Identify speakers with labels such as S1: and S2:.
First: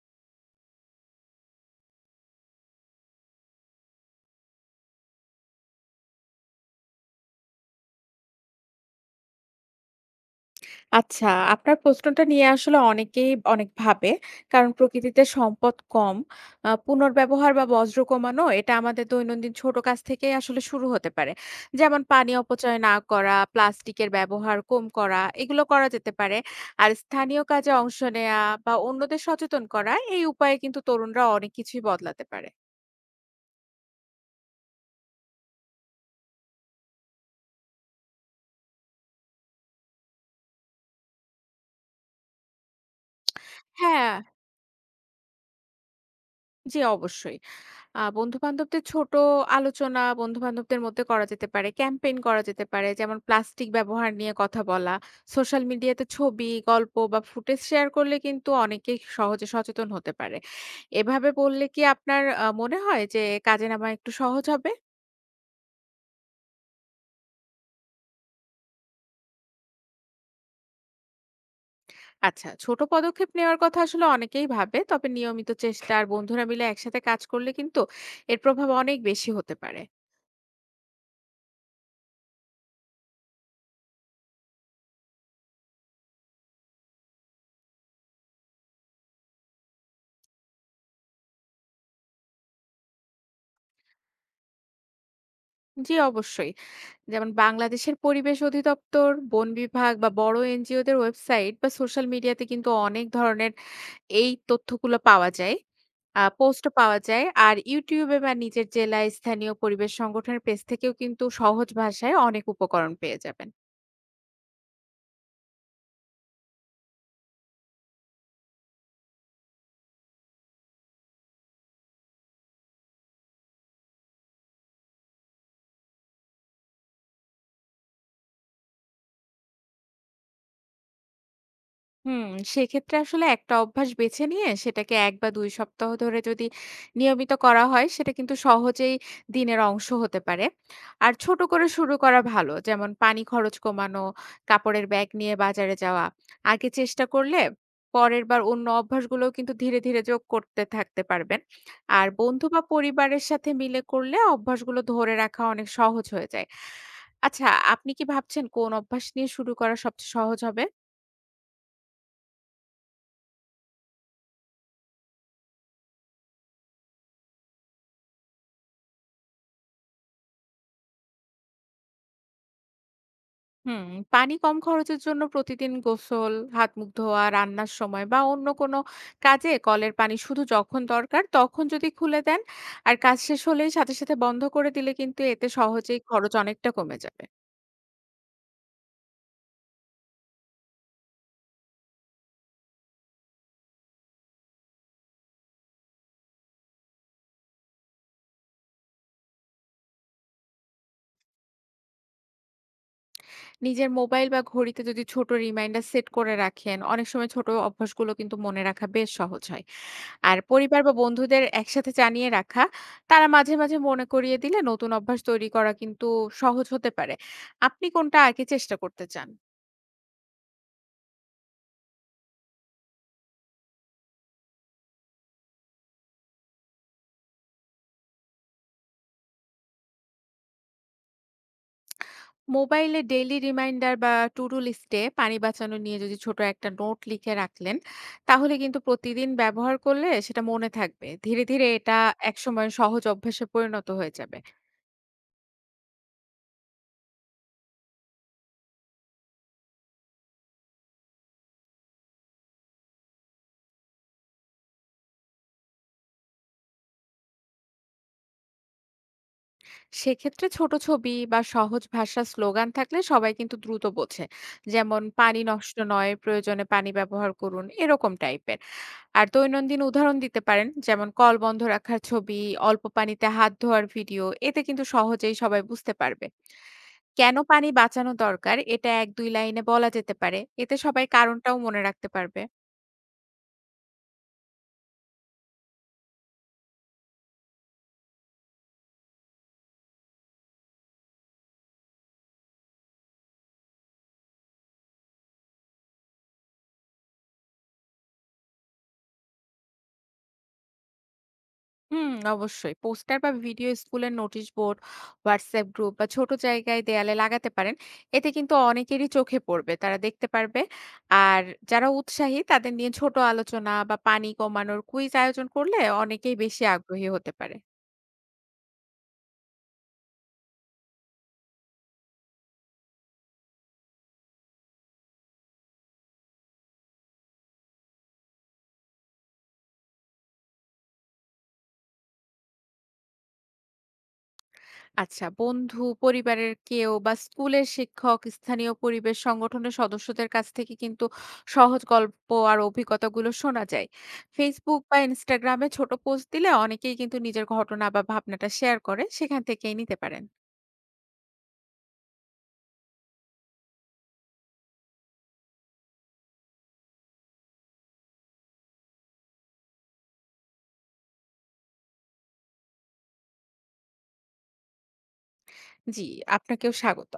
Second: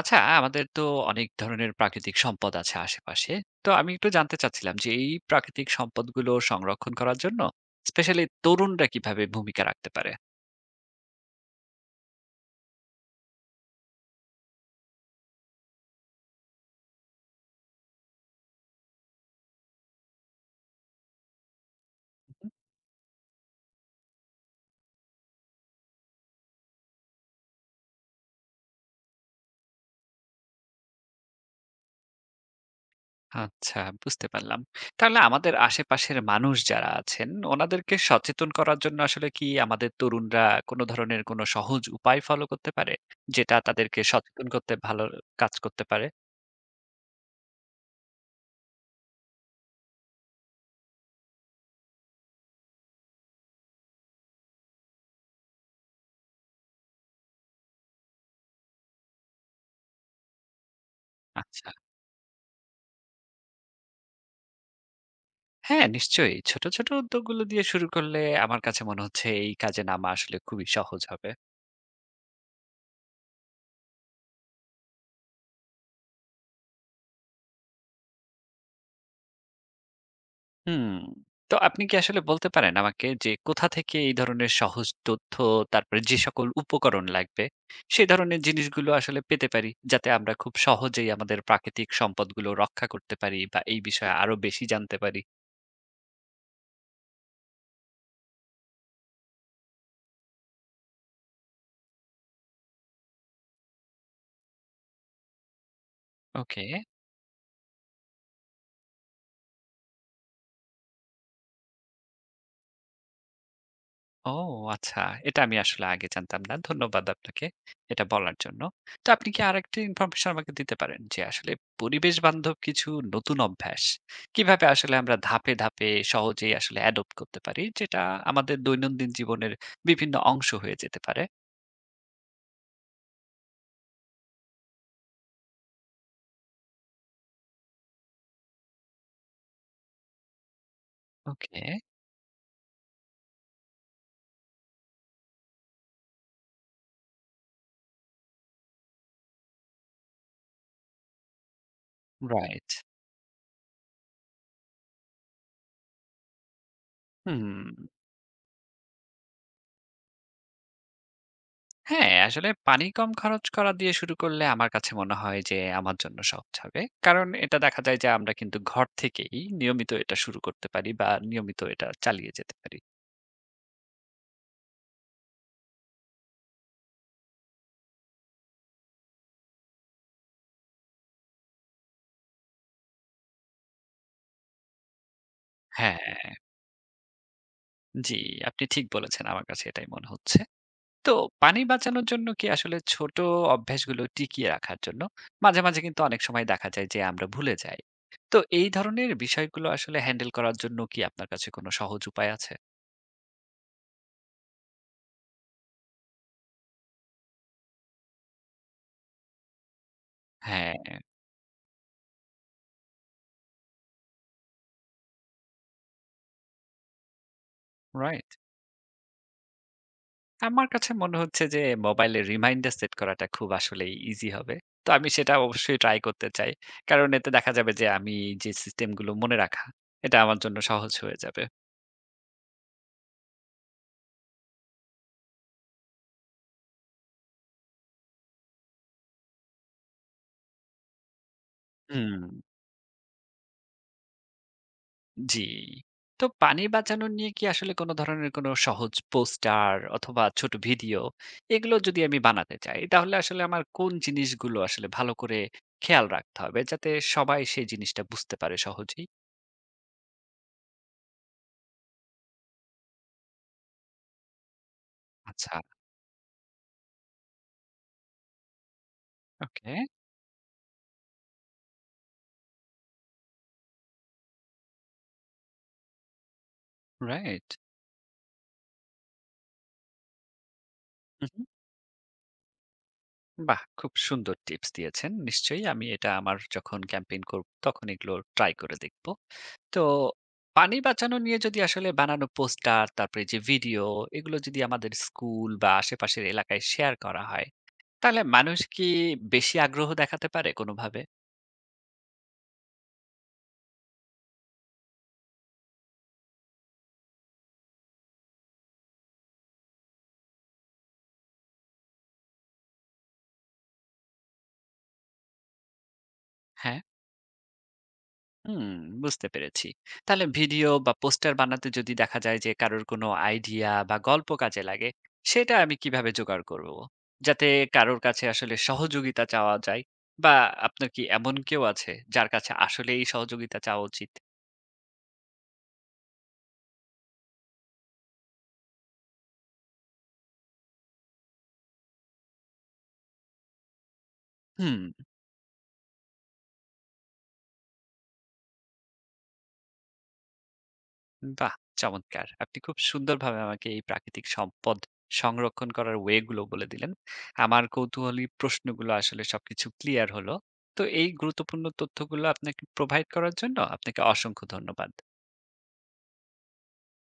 S1: আচ্ছা, আমাদের তো অনেক ধরনের প্রাকৃতিক সম্পদ আছে আশেপাশে। তো আমি একটু জানতে চাচ্ছিলাম যে এই প্রাকৃতিক সম্পদগুলো সংরক্ষণ করার জন্য স্পেশালি তরুণরা কিভাবে ভূমিকা রাখতে পারে?
S2: আচ্ছা, আপনার প্রশ্নটা নিয়ে আসলে অনেকেই অনেক ভাবে। কারণ প্রকৃতিতে সম্পদ কম। পুনর্ব্যবহার বা বর্জ্য কমানো এটা আমাদের দৈনন্দিন ছোট কাজ থেকেই আসলে শুরু হতে পারে। যেমন পানি
S1: হুম।
S2: অপচয় না করা, প্লাস্টিকের ব্যবহার কম করা, এগুলো করা যেতে পারে। আর স্থানীয় কাজে অংশ নেয়া বা অন্যদের সচেতন করা, এই উপায়ে কিন্তু তরুণরা অনেক কিছুই বদলাতে পারে।
S1: আচ্ছা, বুঝতে পারলাম। তাহলে আমাদের আশেপাশের মানুষ যারা আছেন ওনাদেরকে সচেতন করার জন্য আসলে কি আমাদের তরুণরা কোনো ধরনের কোনো সহজ উপায় ফলো করতে পারে? যেটা তাদেরকে
S2: হ্যাঁ,
S1: সচেতন করতে ভালো কাজ করতে পারে?
S2: জি অবশ্যই। বন্ধু-বান্ধবদের ছোট আলোচনা বন্ধু-বান্ধবদের মধ্যে করা যেতে পারে। ক্যাম্পেইন করা যেতে পারে। যেমন প্লাস্টিক ব্যবহার নিয়ে কথা বলা। সোশ্যাল মিডিয়াতে ছবি, গল্প বা ফুটেজ শেয়ার করলে কিন্তু অনেকেই সহজে সচেতন হতে পারে। এভাবে বললে
S1: আচ্ছা।
S2: কি আপনার মনে হয় যে কাজে নামা একটু সহজ হবে?
S1: হ্যাঁ, নিশ্চয়ই। ছোট, ছোট উদ্যোগগুলো দিয়ে শুরু করলে আমার কাছে মনে হচ্ছে এই কাজে নামা আসলে খুবই সহজ হবে।
S2: আচ্ছা, ছোট পদক্ষেপ নেওয়ার কথা আসলে অনেকেই ভাবে। তবে নিয়মিত চেষ্টা আর বন্ধুরা মিলে একসাথে কাজ করলে কিন্তু এর প্রভাব অনেক বেশি হতে পারে।
S1: হুম। তো আপনি কি আসলে বলতে পারেন আমাকে যে কোথা থেকে এই ধরনের সহজ তথ্য, তারপরে যে সকল উপকরণ লাগবে, সে ধরনের জিনিসগুলো আসলে পেতে পারি? যাতে আমরা খুব সহজেই আমাদের প্রাকৃতিক সম্পদগুলো রক্ষা করতে পারি বা এই বিষয়ে আরো বেশি জানতে পারি।
S2: জি, অবশ্যই। যেমন বাংলাদেশের পরিবেশ অধিদপ্তর, বন বিভাগ বা বড় এনজিওদের ওয়েবসাইট বা সোশ্যাল মিডিয়াতে কিন্তু অনেক ধরনের এই তথ্যগুলো পাওয়া যায়।
S1: ওকে।
S2: পোস্টও পাওয়া যায়। আর ইউটিউবে বা নিজের জেলায় স্থানীয় পরিবেশ সংগঠনের পেজ থেকেও কিন্তু সহজ ভাষায় অনেক উপকরণ পেয়ে যাবেন।
S1: ও আচ্ছা। এটা আমি আসলে আগে জানতাম না। ধন্যবাদ আপনাকে এটা বলার জন্য। তো আপনি কি আরেকটু ইনফরমেশন আমাকে দিতে পারেন যে আসলে পরিবেশ বান্ধব কিছু নতুন অভ্যাস কিভাবে আসলে আমরা ধাপে, ধাপে সহজেই আসলে অ্যাডপ্ট করতে পারি যেটা আমাদের দৈনন্দিন জীবনের বিভিন্ন অংশ হয়ে যেতে পারে?
S2: হুম, সেক্ষেত্রে আসলে একটা অভ্যাস বেছে নিয়ে সেটাকে ১ বা ২ সপ্তাহ ধরে যদি নিয়মিত করা হয় সেটা কিন্তু সহজেই দিনের অংশ হতে পারে। আর ছোট
S1: ওকে,
S2: করে শুরু করা ভালো। যেমন পানি খরচ কমানো, কাপড়ের ব্যাগ নিয়ে বাজারে যাওয়া। আগে চেষ্টা করলে পরের বার অন্য অভ্যাসগুলোও কিন্তু ধীরে, ধীরে যোগ করতে থাকতে পারবেন। আর বন্ধু বা
S1: রাইট।
S2: পরিবারের সাথে মিলে করলে অভ্যাসগুলো ধরে রাখা অনেক সহজ হয়ে যায়। আচ্ছা,
S1: হুম।
S2: আপনি কি ভাবছেন কোন অভ্যাস নিয়ে শুরু করা সবচেয়ে সহজ হবে?
S1: হ্যাঁ, আসলে পানি কম খরচ করা দিয়ে শুরু করলে আমার কাছে মনে হয় যে আমার জন্য সহজ হবে। কারণ এটা দেখা যায় যে আমরা কিন্তু ঘর থেকেই নিয়মিত এটা শুরু করতে পারি বা নিয়মিত এটা চালিয়ে যেতে পারি।
S2: হুম, পানি কম খরচের জন্য প্রতিদিন গোসল, হাত মুখ ধোয়া, রান্নার সময় বা অন্য কোনো কাজে কলের পানি শুধু যখন দরকার তখন যদি খুলে দেন আর কাজ শেষ হলেই সাথে সাথে বন্ধ করে দিলে কিন্তু এতে সহজেই
S1: হ্যাঁ,
S2: খরচ অনেকটা কমে যাবে।
S1: জি, আপনি ঠিক বলেছেন। আমার কাছে এটাই মনে হচ্ছে। তো পানি বাঁচানোর জন্য কি আসলে ছোট অভ্যাসগুলো টিকিয়ে রাখার জন্য মাঝে, মাঝে কিন্তু অনেক সময় দেখা যায় যে আমরা ভুলে যাই। তো এই ধরনের বিষয়গুলো আসলে হ্যান্ডেল করার জন্য কি আপনার কাছে কোনো সহজ উপায় আছে?
S2: নিজের মোবাইল বা ঘড়িতে যদি ছোট রিমাইন্ডার সেট করে রাখেন, অনেক সময় ছোট অভ্যাসগুলো কিন্তু মনে রাখা বেশ সহজ হয়। আর
S1: হ্যাঁ,
S2: পরিবার বা বন্ধুদের একসাথে জানিয়ে রাখা, তারা মাঝে, মাঝে মনে করিয়ে দিলে নতুন অভ্যাস তৈরি করা কিন্তু সহজ হতে পারে। আপনি কোনটা
S1: রাইট।
S2: আগে চেষ্টা করতে চান?
S1: আমার কাছে মনে হচ্ছে যে মোবাইলে রিমাইন্ডার সেট করাটা খুব আসলেই ইজি হবে। তো আমি সেটা অবশ্যই ট্রাই করতে চাই। কারণ এতে দেখা যাবে যে আমি যে সিস্টেমগুলো মনে রাখা, এটা আমার জন্য সহজ হয়ে যাবে।
S2: মোবাইলে ডেইলি রিমাইন্ডার বা টু ডু লিস্টে পানি বাঁচানো নিয়ে যদি ছোট একটা নোট লিখে রাখলেন তাহলে কিন্তু প্রতিদিন ব্যবহার করলে সেটা মনে থাকবে, ধীরে ধীরে এটা
S1: হুম।
S2: একসময় সহজ অভ্যাসে পরিণত হয়ে যাবে।
S1: জি। তো পানি বাঁচানো নিয়ে কি আসলে কোনো ধরনের কোনো সহজ পোস্টার অথবা ছোট ভিডিও এগুলো যদি আমি বানাতে চাই, তাহলে আসলে আমার কোন জিনিসগুলো আসলে ভালো করে খেয়াল রাখতে হবে যাতে সবাই সেই জিনিসটা বুঝতে পারে সহজেই?
S2: সেক্ষেত্রে ছোট ছবি বা সহজ ভাষার স্লোগান থাকলে সবাই কিন্তু দ্রুত বোঝে। যেমন পানি
S1: আচ্ছা।
S2: নষ্ট নয়, প্রয়োজনে পানি ব্যবহার করুন, এরকম টাইপের। আর
S1: ওকে,
S2: দৈনন্দিন উদাহরণ দিতে পারেন, যেমন কল বন্ধ রাখার ছবি, অল্প পানিতে হাত ধোয়ার ভিডিও, এতে কিন্তু সহজেই সবাই বুঝতে পারবে কেন
S1: রাইট।
S2: পানি বাঁচানো দরকার। এটা ১-২ লাইনে বলা যেতে পারে। এতে সবাই কারণটাও মনে রাখতে পারবে।
S1: বাহ! খুব সুন্দর টিপস দিয়েছেন। নিশ্চয়ই আমি এটা আমার যখন ক্যাম্পেইন করব তখন এগুলো ট্রাই করে দেখব। তো পানি বাঁচানো নিয়ে যদি আসলে বানানো পোস্টার, তারপরে যে ভিডিও এগুলো যদি আমাদের স্কুল বা আশেপাশের এলাকায় শেয়ার করা হয়, তাহলে মানুষ কি বেশি আগ্রহ দেখাতে পারে কোনোভাবে?
S2: হুম, অবশ্যই। পোস্টার বা ভিডিও স্কুলের নোটিশ বোর্ড, হোয়াটসঅ্যাপ গ্রুপ বা ছোট জায়গায় দেয়ালে লাগাতে পারেন। এতে কিন্তু অনেকেরই চোখে পড়বে। তারা দেখতে পারবে। আর যারা উৎসাহী তাদের নিয়ে ছোট আলোচনা বা পানি কমানোর কুইজ আয়োজন করলে অনেকেই বেশি
S1: হ্যাঁ।
S2: আগ্রহী হতে পারে।
S1: হুম, বুঝতে পেরেছি। তাহলে ভিডিও বা পোস্টার বানাতে যদি দেখা যায় যে কারোর কোনো আইডিয়া বা গল্প কাজে লাগে, সেটা আমি কিভাবে জোগাড় করব? যাতে কারোর কাছে আসলে সহযোগিতা চাওয়া যায় বা আপনার কি এমন কেউ আছে যার কাছে আসলেই সহযোগিতা চাওয়া উচিত?
S2: আচ্ছা, বন্ধু, পরিবারের কেউ বা স্কুলের শিক্ষক, স্থানীয় পরিবেশ সংগঠনের সদস্যদের কাছ থেকে কিন্তু সহজ গল্প আর অভিজ্ঞতাগুলো শোনা যায়। Facebook
S1: হুম।
S2: বা Instagram এ ছোট পোস্ট দিলে অনেকেই কিন্তু নিজের ঘটনা বা ভাবনাটা শেয়ার করে। সেখান থেকেই নিতে পারেন।
S1: বাহ! চমৎকার। আপনি খুব সুন্দরভাবে আমাকে এই প্রাকৃতিক সম্পদ সংরক্ষণ করার ওয়ে গুলো বলে দিলেন। আমার কৌতূহলী প্রশ্নগুলো আসলে সবকিছু ক্লিয়ার হলো। তো এই গুরুত্বপূর্ণ তথ্যগুলো আপনাকে প্রোভাইড করার জন্য আপনাকে অসংখ্য ধন্যবাদ।
S2: জি, আপনাকেও স্বাগত।